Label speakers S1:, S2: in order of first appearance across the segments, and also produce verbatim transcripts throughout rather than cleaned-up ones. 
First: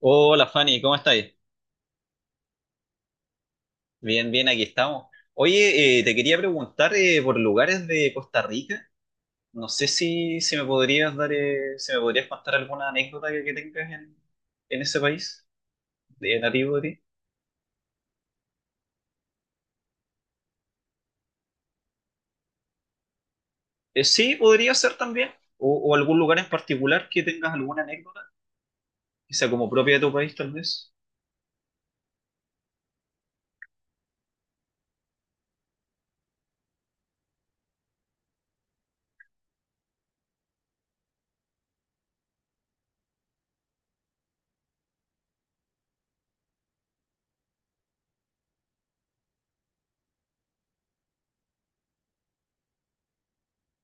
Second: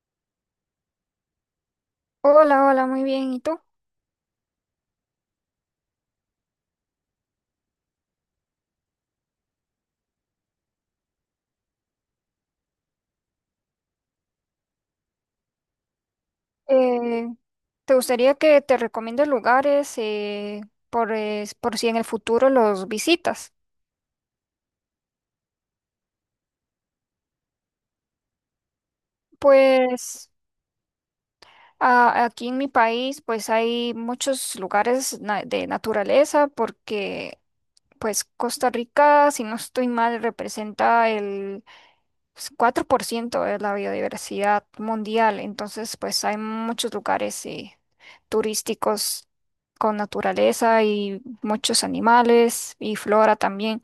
S1: Hola Fanny, ¿cómo estáis?
S2: Hola, hola, muy bien. ¿Y tú?
S1: Bien, bien, aquí estamos. Oye, eh, te quería preguntar eh, por lugares de Costa Rica. No sé si, si me podrías dar, eh, si me podrías contar alguna anécdota que, que tengas en, en ese país, de nativo de ti.
S2: Eh, ¿Te gustaría que te recomiende lugares eh, por, es- por si en el futuro los visitas?
S1: Eh, sí, podría ser también. O, o algún lugar en particular que tengas alguna anécdota, que sea como propia de tu
S2: Pues
S1: país, tal vez.
S2: a- aquí en mi país pues hay muchos lugares na- de naturaleza porque pues Costa Rica, si no estoy mal, representa pues, cuatro por ciento es la biodiversidad mundial, entonces pues hay muchos lugares eh, turísticos con naturaleza y muchos animales y flora también.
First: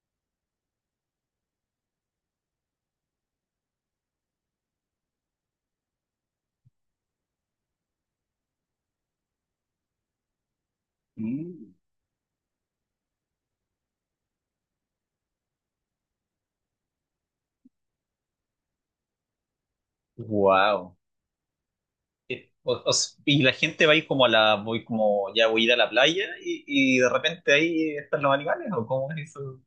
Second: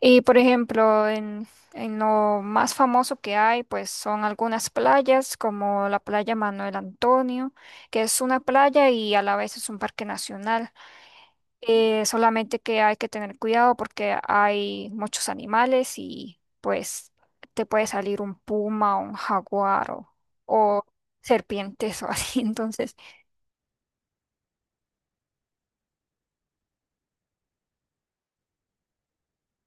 S2: Y por ejemplo, en, en lo más famoso que hay, pues son algunas playas como la playa Manuel Antonio, que es una playa y a la vez es un parque nacional.
S1: Mm.
S2: Eh, solamente que hay que tener cuidado porque hay muchos animales y pues te puede salir un puma o un jaguar o, o
S1: Wow.
S2: serpientes o así.
S1: Eh, o- o
S2: Entonces,
S1: s- y la gente va ahí como a la, voy como, ya voy a ir a la playa y, y de repente ahí están los animales, ¿o cómo es eso?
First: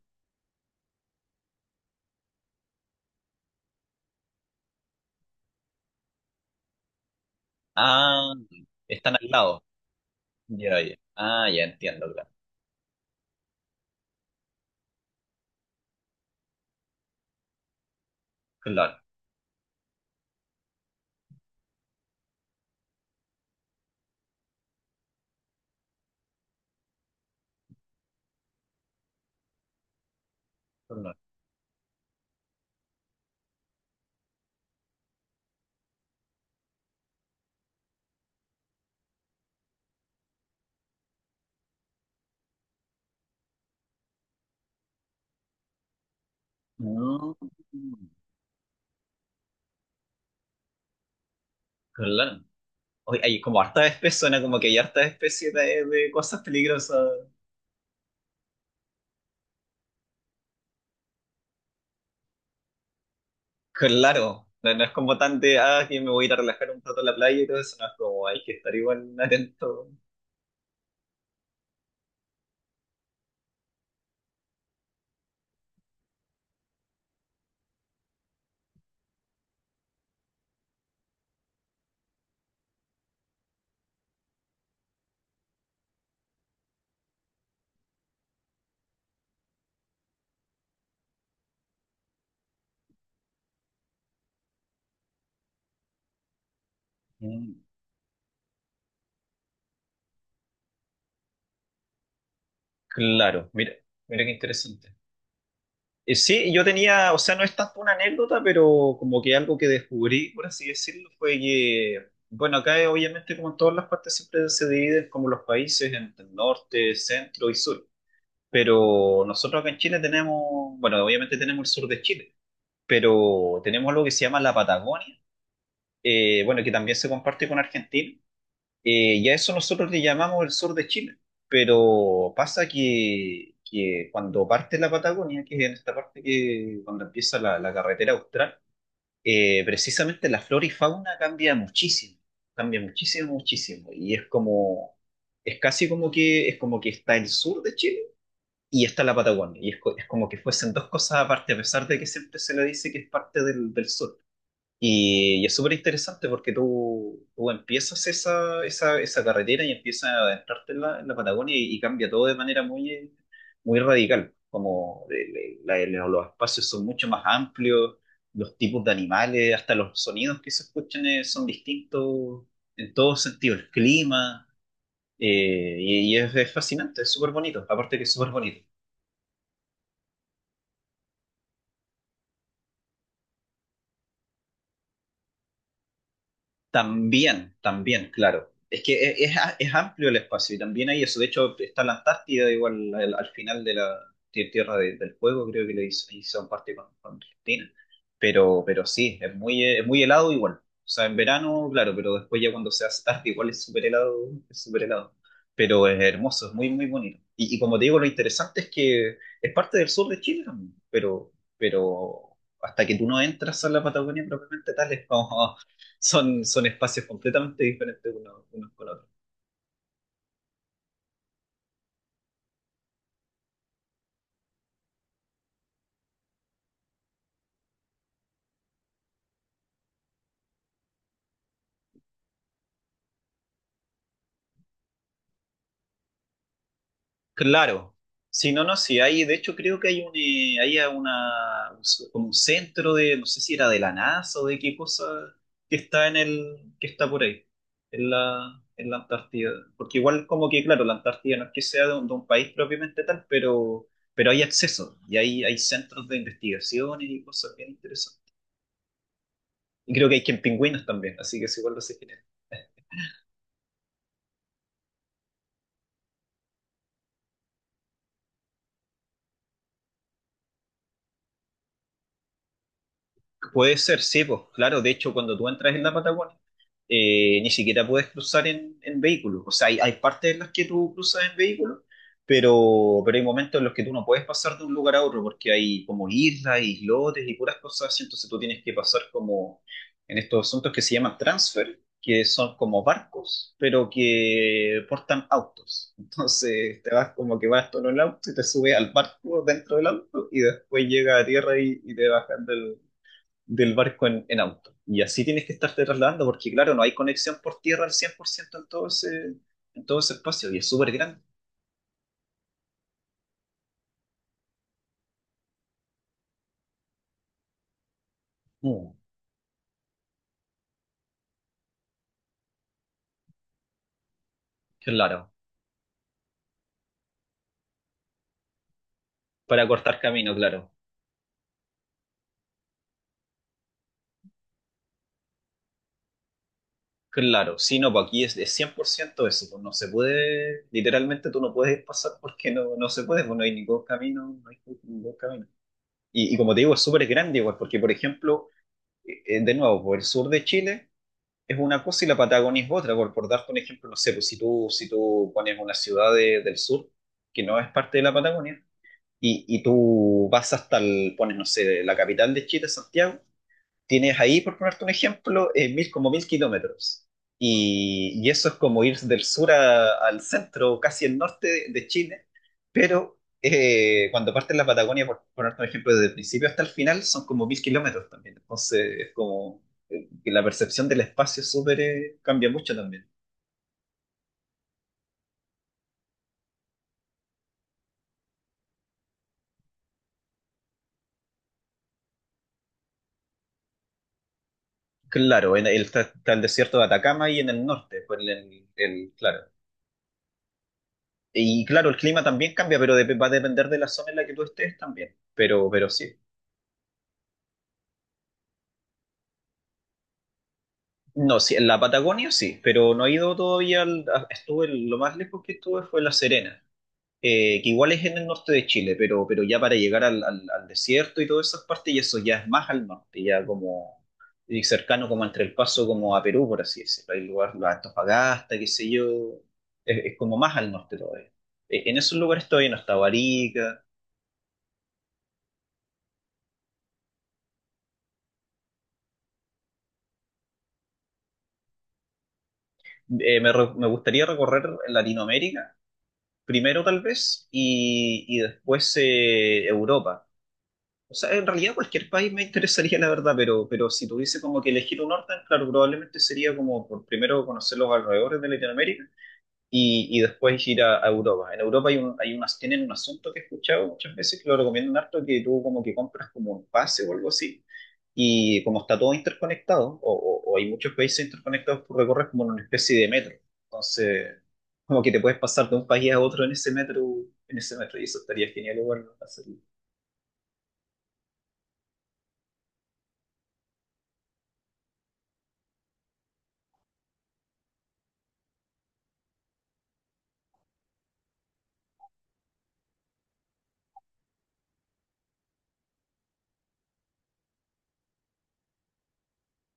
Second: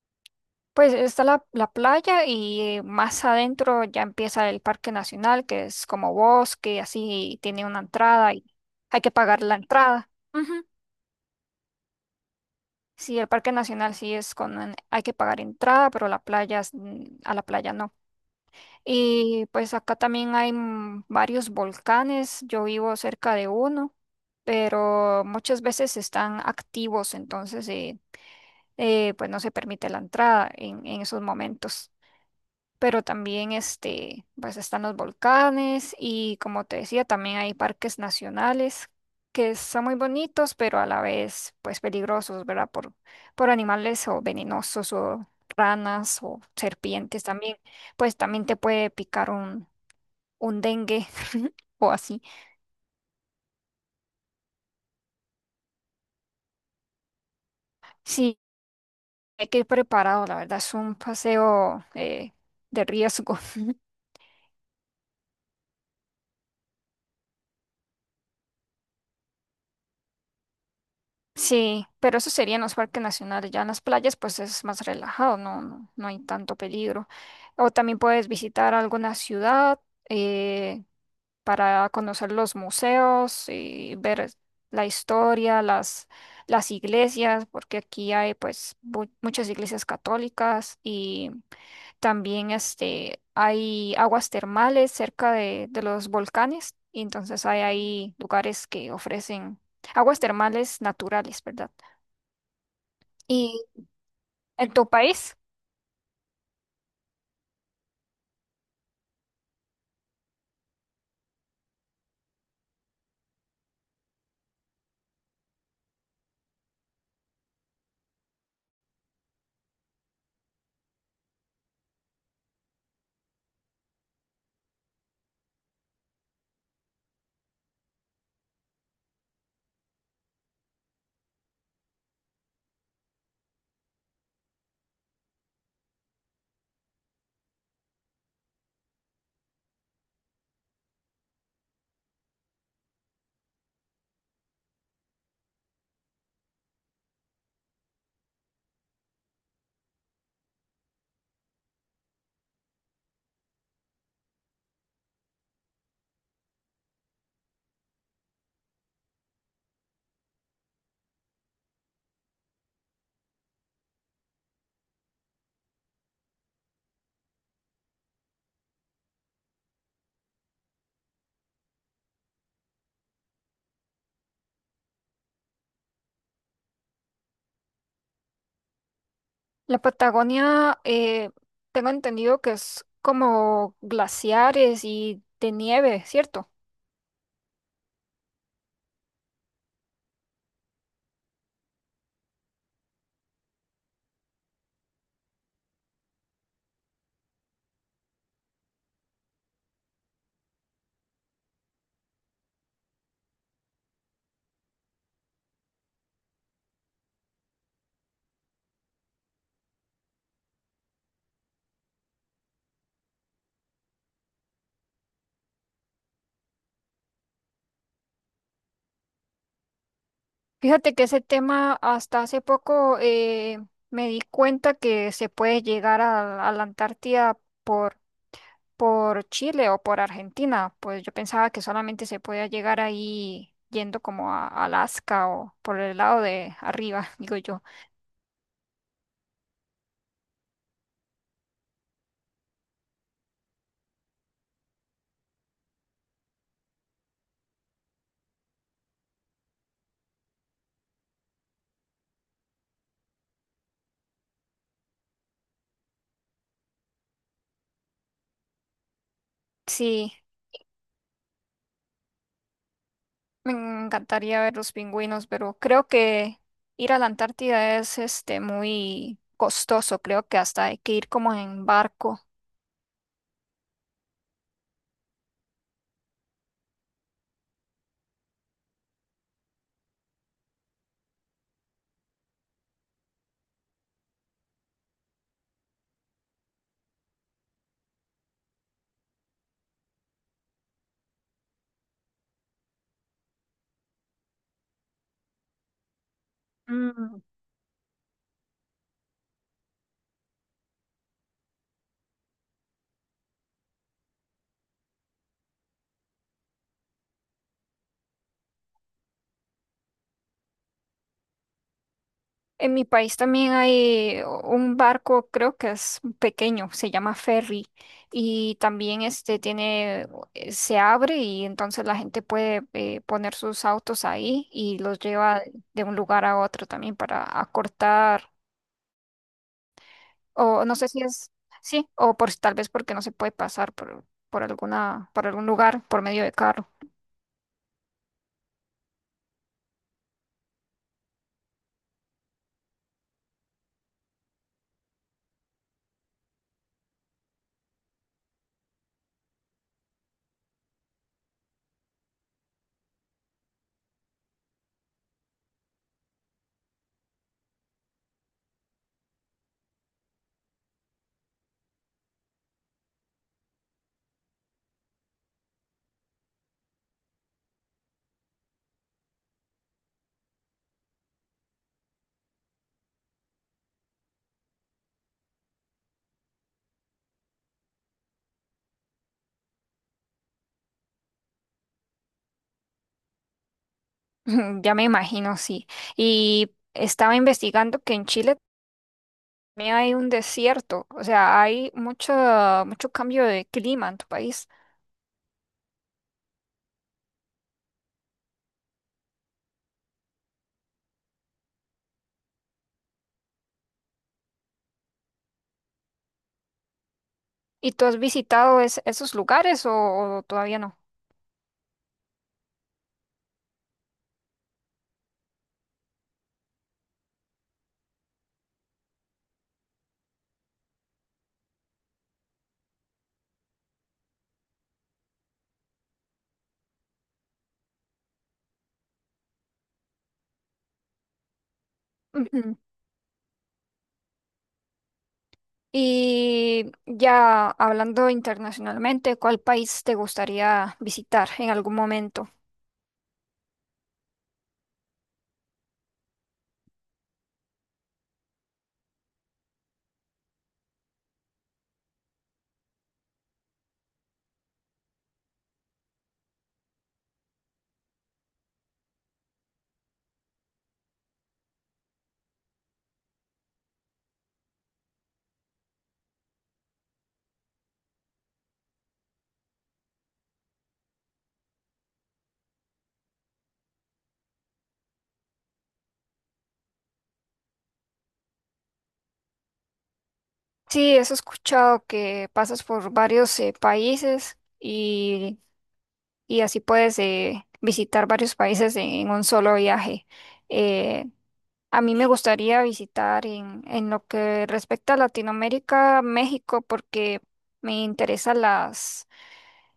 S2: pues está la, la playa y más adentro ya empieza el Parque Nacional, que es como bosque, así tiene una
S1: Ah,
S2: entrada y hay que
S1: están al
S2: pagar la
S1: lado.
S2: entrada. Ujú.
S1: Ya, ya. Ah, ya entiendo, claro.
S2: Sí, el Parque Nacional sí es con, hay que pagar entrada, pero la playa, es- mm, a la playa no.
S1: Claro,
S2: Y pues acá también hay mm, varios volcanes, yo vivo cerca de uno, pero muchas veces están activos, entonces eh, eh, pues no se permite la entrada en, en
S1: claro.
S2: esos momentos. Pero también este, pues están los volcanes y como te decía, también hay parques nacionales que son muy bonitos, pero a la vez pues peligrosos, ¿verdad? Por, por animales o venenosos o ranas o serpientes
S1: Mm,
S2: también pues también te puede picar un, un dengue o así.
S1: claro. Oye, hay como hartas especies, suena como que hay hartas especies de, de cosas peligrosas.
S2: Sí, hay que ir preparado, la verdad, es un paseo eh, de riesgo.
S1: Claro. No, no es como tan de, ah, que me voy a ir a relajar un rato a la playa y todo eso. No es como, hay que estar igual atento.
S2: Sí, pero eso sería en los parques nacionales, ya en las playas pues es más relajado, no, no, no hay tanto peligro. O también puedes visitar alguna ciudad eh, para conocer los museos y ver la historia, las, las iglesias, porque aquí hay pues mu- muchas iglesias católicas y también este, hay aguas termales cerca de, de los volcanes, y entonces
S1: Mm,
S2: hay ahí lugares que ofrecen aguas termales naturales, ¿verdad?
S1: claro,
S2: Y
S1: mira, mira qué
S2: en tu
S1: interesante.
S2: país,
S1: Eh, Sí, yo tenía, o sea, no es tanto una anécdota, pero como que algo que descubrí, por así decirlo, fue que, bueno, acá eh, obviamente como en todas las partes siempre se dividen como los países en norte, centro y sur, pero nosotros acá en Chile tenemos, bueno, obviamente tenemos el sur de Chile, pero tenemos lo que se llama la Patagonia, eh, bueno, que también se comparte con Argentina, eh, y a eso nosotros le llamamos el sur de Chile. Pero pasa que, que cuando parte la Patagonia, que es en esta parte que cuando empieza la, la, carretera austral, eh, precisamente la flora y fauna cambia muchísimo, cambia muchísimo, muchísimo. Y es como, es casi como que, es como que está el sur de Chile y está la Patagonia. Y es, co- es como que fuesen dos cosas aparte, a pesar de que siempre se le dice que es parte del, del sur. Y, y es súper interesante porque tú, tú empiezas esa, esa, esa carretera y empiezas a adentrarte en la, en la Patagonia y, y cambia todo de manera muy, muy radical. Como el- el- la- los espacios son mucho más amplios, los tipos de animales, hasta los sonidos que se escuchan eh, son distintos en todos sentidos, el clima, eh, y, y es, es fascinante, es súper bonito, aparte que es súper bonito.
S2: la Patagonia, eh, tengo entendido que es como glaciares y de nieve, ¿cierto?
S1: También, también, claro. Es que es, es a- es amplio el espacio y también hay eso. De hecho, está la Antártida igual al, al final de la tie- Tierra de- del Fuego, creo que le hizo, hizo parte con, con Argentina. Pero, pero sí, es muy, eh, es muy helado igual. O sea, en verano, claro, pero después ya cuando se hace tarde igual es súper helado, es súper helado. Pero es hermoso, es muy, muy bonito. Y, y como te digo, lo interesante es que es parte del sur de Chile también, pero, pero hasta que tú no entras a la Patagonia propiamente tal, es como son, son espacios completamente diferentes unos, unos con otros.
S2: Fíjate que ese tema hasta hace poco eh, me di cuenta que se puede llegar a, a la Antártida por Chile o por Argentina. Pues yo pensaba que solamente se podía llegar ahí yendo como a Alaska o por el lado de arriba, digo yo.
S1: Claro, si no, no, sí, hay, de hecho creo que hay un, eh, hay una, un s- como un centro de, no sé si era de la NASA o de qué cosa, que está en el, que está por ahí, en la, en la, Antártida. Porque igual como que, claro, la Antártida no es que sea de un, de un país propiamente tal, pero, pero hay acceso y hay, hay centros de investigación y cosas bien interesantes. Y creo
S2: Sí,
S1: que hay que en pingüinos también, así que es igual lo sé.
S2: me encantaría ver los pingüinos, pero creo que ir a la Antártida es este muy costoso. Creo que hasta hay que ir como en barco.
S1: Puede ser, sí, pues claro, de hecho cuando tú entras en la Patagonia, eh, ni siquiera puedes cruzar en, en vehículo. O sea, hay, hay partes en las que tú cruzas en vehículo, pero, pero hay momentos en los que tú no puedes pasar de un lugar a otro porque hay como islas, islotes y puras cosas así. Entonces tú tienes que pasar como en estos asuntos que se llaman transfer, que son como barcos, pero que portan autos. Entonces te vas
S2: Mm.
S1: como que vas todo en el auto y te subes al barco dentro del auto y después llega a tierra y, y te bajas del barco en, en auto. Y así tienes que estarte trasladando, porque claro, no hay conexión por tierra al cien por ciento en todo ese, en todo ese espacio, y es súper grande.
S2: En mi país también hay un barco, creo que es pequeño, se llama ferry y
S1: Mm,
S2: también este tiene, eh, se abre y entonces la gente puede eh, poner sus autos ahí y los
S1: claro,
S2: lleva de un lugar a otro también para acortar
S1: para cortar camino,
S2: o
S1: claro.
S2: no sé si es, sí, o por si tal vez porque no se puede pasar por, por alguna, por algún lugar por medio de carro.
S1: Claro, sí, no, pues aquí es de cien por ciento eso, pues no se puede, literalmente tú no puedes pasar porque no, no se puede, pues no hay ningún camino, no hay ningún camino. Y, y como te digo, es súper grande igual, porque por ejemplo, eh, eh, de nuevo, por el sur de Chile, es una cosa y la Patagonia es otra. Por, por darte un ejemplo, no sé, pues si tú, si tú pones una ciudad de- del sur que no es parte de la Patagonia y, y tú vas hasta el, pones, no sé, la capital de Chile, Santiago, tienes ahí, por ponerte un ejemplo, eh, mil, como mil kilómetros. Y, y eso es como ir del sur a- al centro, casi el norte de, de Chile, pero eh, cuando partes la Patagonia, por ponerte un ejemplo, desde el principio hasta el final, son como mil kilómetros también. Entonces es como eh, que la percepción del espacio es súper eh, cambia mucho también.
S2: Ya me imagino, sí. Y estaba investigando que en Chile mí hay un desierto, o sea, hay mucho, mucho cambio de clima en tu país.
S1: Claro, en el, está, está el desierto de Atacama y en el norte, pues, en el, el- claro. Y claro, el clima también cambia, pero dep- va a depender de la zona en la que tú estés también. Pero, pero sí.
S2: ¿Y tú has visitado es- esos lugares o, o todavía no?
S1: No, sí, en la Patagonia sí, pero no he ido todavía. al- a- estuve, lo más lejos que estuve fue La Serena, eh, que igual es en el norte de Chile, pero, pero ya para llegar al, al- al desierto y todas esas partes, y eso ya es más al norte, ya como y cercano como entre El Paso como a Perú, por así decirlo. Hay lugar, la Antofagasta, qué sé yo, es, es como más al norte todavía. Eh, En esos lugares
S2: Ujú.
S1: todavía no está Barica.
S2: Y ya hablando internacionalmente, ¿cuál país te gustaría visitar en algún momento?
S1: Eh, me, re- me gustaría recorrer Latinoamérica primero tal vez y, y después eh, Europa. O sea, en realidad cualquier país me interesaría, la verdad, pero, pero si tuviese como que elegir un orden, claro, probablemente sería como por primero conocer los alrededores de Latinoamérica y, y después ir a, a Europa. En Europa hay un, hay unas, tienen un asunto que he escuchado muchas veces que lo recomiendan harto, que tú como que compras como un pase o algo así, y como está todo interconectado, o, o- o hay muchos países interconectados, tú recorres como en una especie de metro. Entonces, como que te puedes pasar de un país a otro en ese metro, en ese metro, y eso estaría genial igual ¿no? hacerlo.
S2: Sí, eso he escuchado que pasas por varios eh, países y, y así puedes eh, visitar varios países en, un solo viaje. Eh, A mí me gustaría visitar en, en lo que respecta a Latinoamérica, México, porque me interesan las,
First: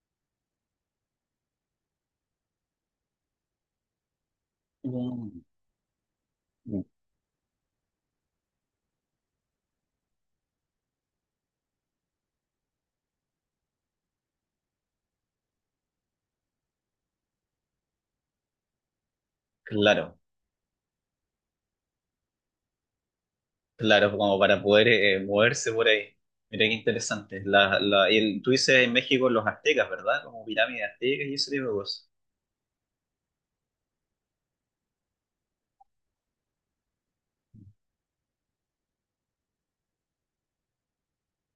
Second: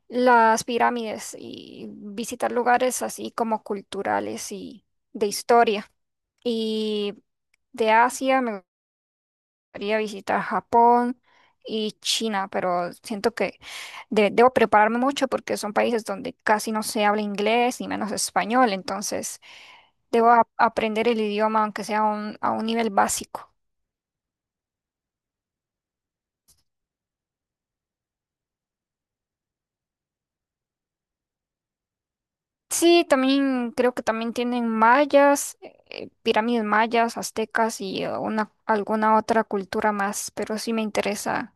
S2: las pirámides y visitar lugares así como culturales y de
S1: Mm.
S2: historia. Y de Asia me gustaría visitar Japón y China, pero siento que de- debo prepararme mucho porque son países donde casi no se habla inglés ni menos español, entonces
S1: Claro,
S2: debo a- aprender el idioma aunque sea a un a un nivel básico.
S1: claro, como para poder eh, moverse por ahí. Mira qué interesante. La, la, y el- tú dices en México los aztecas, ¿verdad? Como pirámides aztecas y ese tipo de cosas.
S2: Sí, también creo que también tienen mayas, eh, pirámides mayas, aztecas y eh, una, alguna otra cultura más, pero sí me interesa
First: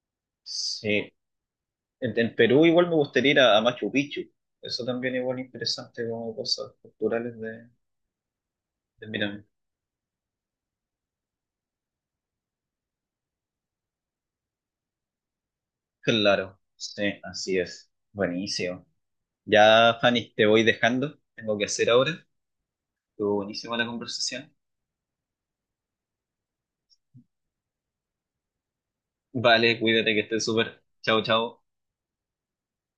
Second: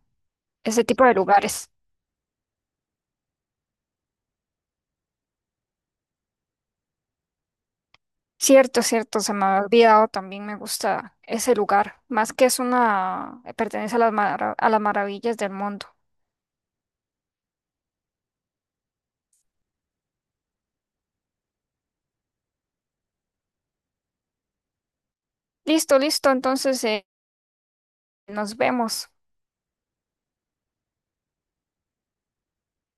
S2: ese tipo
S1: Sí.
S2: de lugares.
S1: En, en Perú igual me gustaría ir a, a Machu Picchu. Eso también igual interesante como cosas culturales de,
S2: Cierto,
S1: de
S2: cierto, se
S1: pirámides.
S2: me ha olvidado, también me gusta ese lugar, más que es una, pertenece a las, mara- a las maravillas del mundo.
S1: Claro, sí, así es. Buenísimo. Ya, Fanny, te voy dejando. Tengo que hacer ahora. Estuvo buenísima la conversación.
S2: Listo, listo, entonces eh, nos vemos.
S1: Vale, cuídate que estés súper. Chao, chao.